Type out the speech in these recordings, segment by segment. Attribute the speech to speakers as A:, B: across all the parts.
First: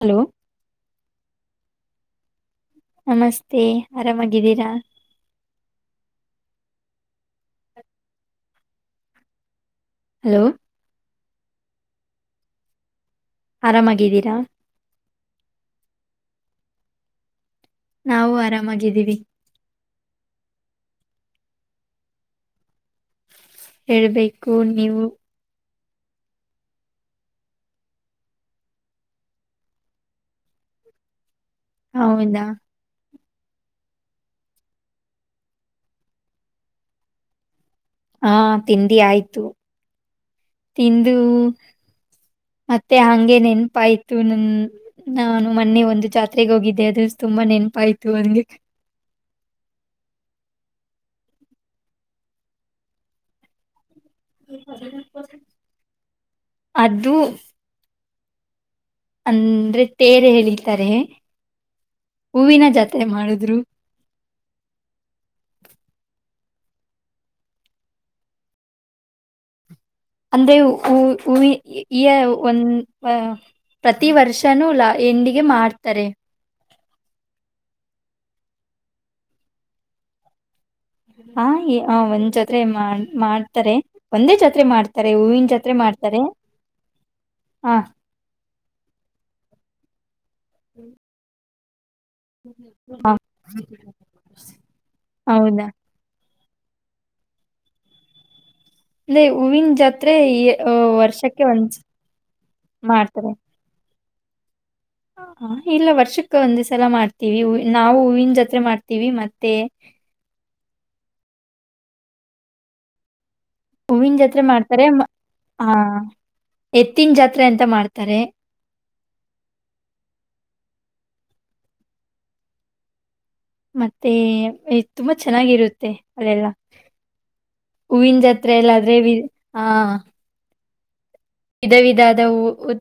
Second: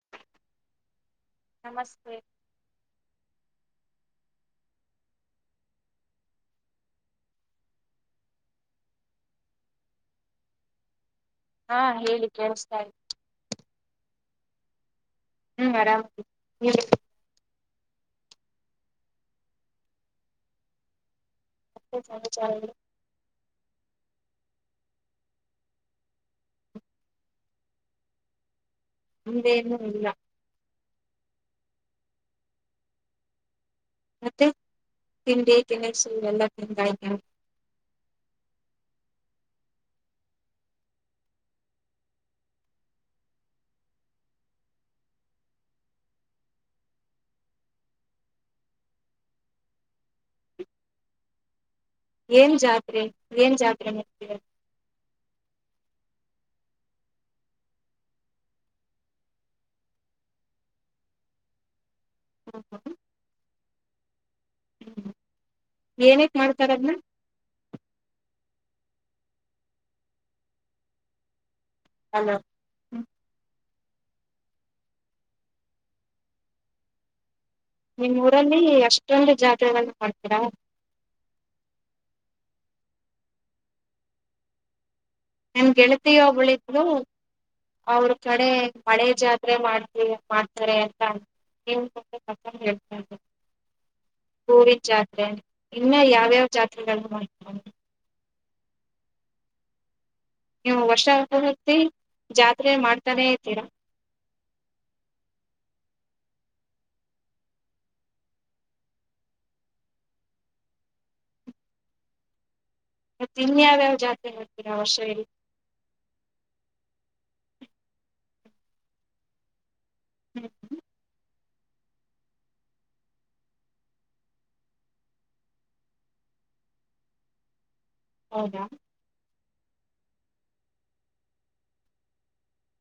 A: hello
B: ನಮಸ್ತೆ
A: ನಮಸ್ತೆ ಆರಾಮಾಗಿದ್ದೀರಾ ಹಲೋ
B: ಹಾ ಹೇಳಿ ಕೇಳಿಸತಾ ಇ
A: ಆರಾಮಾಗಿದ್ದೀರಾ
B: ಹ್ಮ್ ಆರಾಮ್
A: ನಾವು ಆರಾಮಾಗಿದ್ದೀವಿ
B: ಹ ಚ
A: ಹೇಳ್ಬೇಕು ನೀವು
B: ಹಂದೇನುೂ ಇಲ್ಲ
A: ಹೌದಾ
B: ಮತ್ತೆ ತಿಂಡಿ ತಿಿನಸು ಎಲ್ಲ ತಿಂಗಾಯಕ
A: ಹಾ ತಿಂಡಿ ಆಯ್ತು ತಿಂದು ಮತ್ತೆ ಹಂಗೆ ನೆನಪಾಯ್ತು ನನ್ ನಾನು ಮೊನ್ನೆ ಒಂದು ಜಾತ್ರೆಗೆ ಹೋಗಿದ್ದೆ ಅದ ತುಂಬಾ ನೆನ್ಪಾಯ್ತು ಹಂಗೆ
B: ಏನ್ ಜಾತ್ೆ ಏನ್ ಜಾತ್ರೆೆ
A: [inaudible] ಅ ಅಂದ್ರೆ ತೇರೆ ಹಿತಾರೆ ಹೂವಿನ ಜಾತ್ರೆ ಮಾಡುದ್ರು
B: ಹ್ಮ ಏನ ಮಾಡ್ತಾರದ
A: ಅಂದೆ ಹ ಹಊವಿ ಈ
B: ಅಲೋ
A: ಒಂದು ಪ್ರತಿ ವರ್ಷನೂ ಲ ಎಂಡಿಗೆ ಮಾರ್ತಾರೆ
B: ನಿಮ್ಮ ಊರಲ್ಲಿ ಅಷ್ಟೊಂದು ಜಾತ್ರೆಗಳಲ್ಲ ಮಾಡ್ತೀರಾ
A: ಹಾ ಒಂದ್ ಜೋತ್ರೆ ಮಾಡ ಮಾಡ್ತಾರೆ ಒಂದೇ ಜೋತ್ರೆ ಮಾಡ್ತ
B: ನಮ್ ಗೆಳತಿಯೋಬಳಿದ್ು
A: ಹ
B: ಅವ್ರ ಕಡೆ ಮಳೆ ಜಾತಿ ಮಾಡವಿ ಮಾಡ್ತಾರೆ ಅಂತ ಇ
A: ಹ
B: ಹೇಳ್ತಾದೆ ಹೂವಿ ಜಾತ್ರೆ
A: ಹೌದಾ
B: ಇನ್ನ ಯಾವ್ಯಾವ ಜಾತ್
A: ಇ ಹವಿನ ಜತ್
B: ನೀವು ವರ್ಷ ಹೊತ್ತಿ ಜಾತ್ರೆ ಮಾಡ್ತಾನೇ
A: ಮಾಡ್ತಾರೆ
B: ಇರ್ತೀರಾ
A: ಇಲ್ಲ ವರ್ಷಕ್ಕ ಒಂದ್ ಸಲ ಮಾಡ್ತೀವಿ ನಾವು ಹೂವಿನ ಜತ್ರೆ ಮಾಡ್ತೀವಿ ಮತ್ತೆ
B: ಮತ್ತ ಇನ್ಯಾವ್ಯಾವ
A: ಹೂವಿನ ಜಾತ್ರೆ
B: ಮಾಡ್ತೀರಾ
A: ಮಾಡ್ತಾರೆ
B: ವರ್ಷದಲ್ಲಿ
A: ಹಾ ಎತ್ತಿನ ಜಾತ್ರೆ ಎಂತ ಮಾಡ್ತಾರೆ
B: ಹ್ಮ್ ಹ್ಮ್
A: ಮತ್ತೆ ತುಂಬಾ ಚೆನ್ನಾಗಿರುತ್ತೆ ಅಲ್ಲೆಲ್ಲಾ ಹೂವಿನ ಜತ್ರೆ
B: ಹೌದಾ
A: ಎಲ್ಲಾದ್ರೆ ಹಾ ವಿಧ ವಿಧದ ಹೂ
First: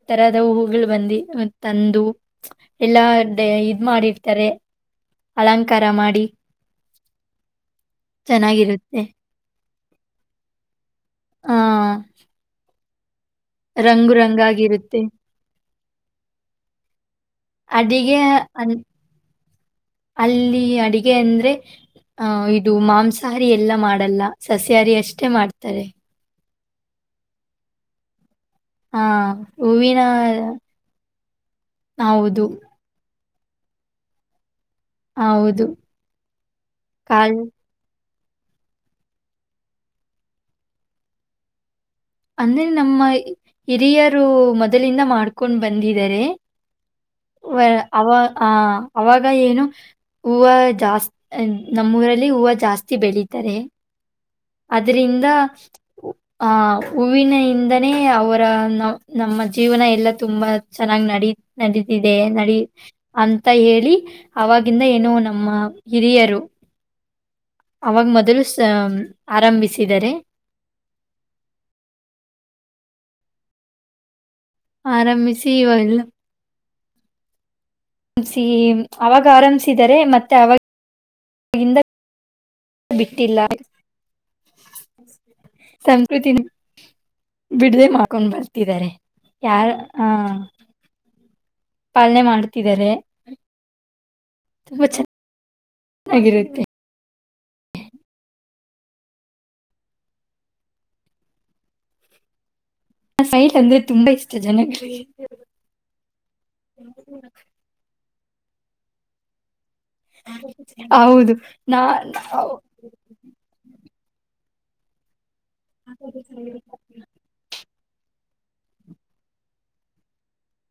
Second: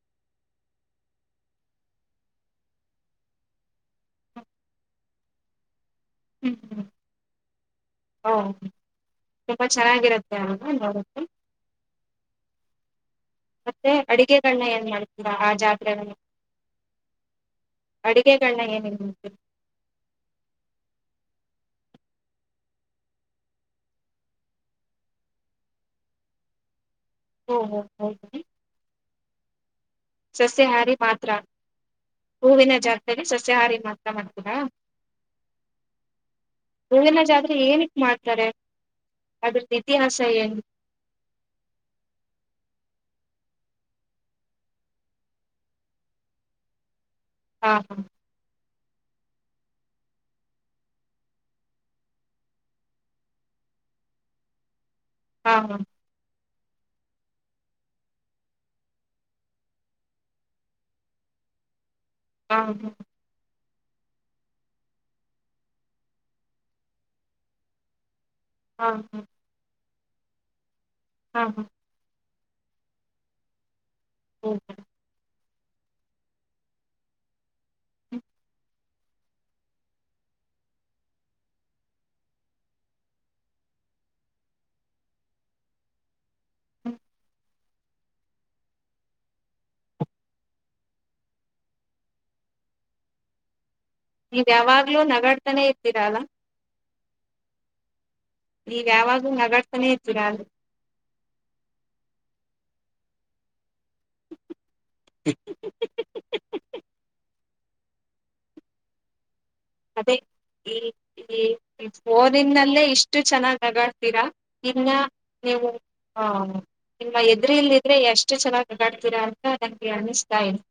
A: ತರದ ಹೂವುಗಳು ಬಂದು ತಂದು ಎಲ್ಲಾ ಇದ್ ಮಾಡಿರ್ತಾರೆ ಅಲಂಕಾರ ಮಾಡಿ
B: ಹ್ಮ್ ಹ್ಮ್ ಹಓ
A: ಚೆನ್ನಾಗಿರುತ್ತೆ
B: ತುಂಬಾ ಚೆನ್ನಾಗಿರತ್ತೆ ಅವಲ್ಲ ನೋಡಕ್ಕೆೆ
A: ಆ [inaudible]
B: ಮತ್ತೆ
A: ರಂಗು
B: ಅಡಿಗೆಗಣ್ಣ ಏನ್
A: ರಂಗಾಗಿರುತ್ತೆ
B: ಮಾಡ್ತೀರಾ ಆ ಜಾತ್ರೆ
A: ಅಡಿಗೆ
B: ಅಡಿಗೆಗಣ್ಣ
A: ಅನ್-
B: ಏನನ್ ಮಾಡ್ತೀರ
A: ಗೆ ಅಂದ್ರೆ ಅಹ ಇದು ಮಾಂಸಾಹಾರಿ ಎಲ್ಲ ಮಾಡಲ್ಲ ಸಸ್ಯಾಹಾರಿ ಅಷ್ಟೇ ಮಾಡ್ತಾರೆ
B: ಹ ಹ ಹಿ
A: ಹಾ ಹೂವಿನ
B: ಸಸ್ಯಾಹಾರಿ
A: ಹೌದು
B: ಅೇ ಸಸ್ಯಹಾರಿ ಮಾತ್ರ ಮಾಡ್ತೀರಾ
A: ಹೌದು
B: ಹೂವಿನ
A: ಕಲ್
B: ಜಾತ್ರೆ ಏನಕ್ ಮಾಡ್ತಾರೆ ಅದ್ರದ್ದ ಇತಿಹಾಸ ಏನು
A: ಅಂದ್ರೆ ನಮ್ಮ ಹಿರಿಯರು ಮೊದಲಿಂದ ಮಾಡ್ಕೊಂಡ್ ಬಂದಿದ್ದಾರೆ ವ
B: ಹಾ
A: ಅವ ಆ ಅವಾಗ ಏನು ಹೂವು ಜಾಸ್ತಿ ನಮ್ಮೂರಲ್ಲಿ ಹೂವು ಜಾಸ್ತಿ ಬೆಳೀಿತಾರೆ ಅದ್ರಿಂದ
B: ಹಾ ಹಾ
A: ಆ ಹೂವಿನಿಂದನೇ ಅವರ ನ ನಮ್ಮ ಜೀವನ ಎಲ್ಲಾ ತುಂಬಾ ಚೆನ್ನಾಗಿ್ ನಡ ನಡೀ ಇದೆ ನಡಿ
B: ಹಾ ಹಾ
A: ಅ ಹೇಳಿ ಅವಾಗಿಂದ ಏನು ನಮ್ಮ ಹಿರಿಯರು ಅವಾಗ ಮೊದಲು ಸ
B: ಹಾ ಹಾ ಹಾ
A: ಿಸಿದರೆ
B: ಹಾ ಹಾ
A: ಆರಂಭಿಸಿ ಸವಲ್ ಎಸ ಅವಾಗ ಆರಂಭಿಸಿದರೆ ಮತ್ತೆ ಅವ ಬಿಟ್ಟಿಲ್ಲ ಸಂಸ್ಕೃತಿ
B: ಹ್ಮ
A: ಬಿಡದೆ ಮಾಡಕೊಂಡ್ ಬರ್ತಿದ್ದಾರೆ ಯಾರ ಹ ಪಾಲನೆ ಮಾಡ್ತಿದ್ದಾರೆ
B: ನೀವ
A: ತುಂಬಾ
B: ಯಾವಾಗ್ಲೂ ನಗಾಡ್ತಾನೇ ಇರ್ತೀರ ಅಲ್ಲ
A: ಚೆನ್ನಾಗಿರುತ್ತೆ
B: ನೀವ್ ಯಾವಾಗಲೂ ನೆಗಾಡ್ತಾನೆ ಇರ್ತೀರಾ
A: ನಾ ಸೈಟ್ ತುಂಬಾ ಇಷ್ಟ ಜನ
B: ಅದೇ ಈ
A: ಹೌದು ನಾ
B: ಈ
A: ನಾವು-
B: ಫೋನಿನಲ್ಲೇ ಇಷ್ಟು ಚೆನ್ನಾಗ್ ಹಗಾಡ್ತೀರಾ ಇನ್ನ ನೀವು ಹ ನಿಮ್ಮ ಎದ್ರಲ್ಲಿ ಆದ್ರೆ ಎಷ್ಟು ಚೆನ್ನಾಗಿ ಅಾಡ್ತೀರಾ ಅಂತ ನನ್ಗೆ ಅನಿತಾಯಿದೆ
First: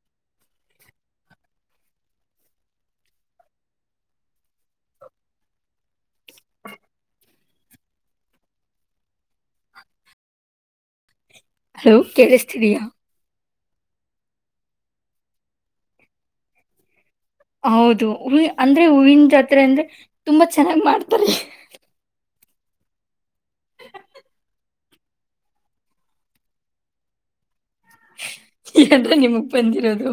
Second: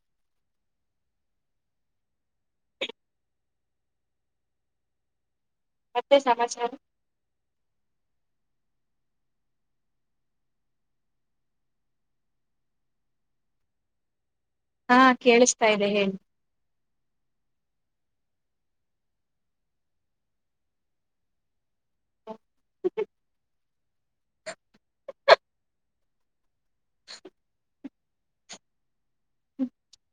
B: ಮತ್ತೆ ಸಮಾಚಾರ
A: ಹಲೋ ಕೇಳಿಸ್ತೀದಯಾ
B: ಹಾ ಕೇಳಿಸ್ತಾ ಇದೆ ಹೇಳಿ
A: ಹೌದು ಹ ಅಂದ್ರೆ ಹೂವಿನ ಜಾತ್ರೆ ಅಂದ್ರೆ ತುಂಬಾ ಚೆನ್ನಾಗ್ ಮಾಡ್ತಾರೆ
B: [inaudible]
A: ಎಂತ ನಿಮಗ್ ಬಂದಿರೋದು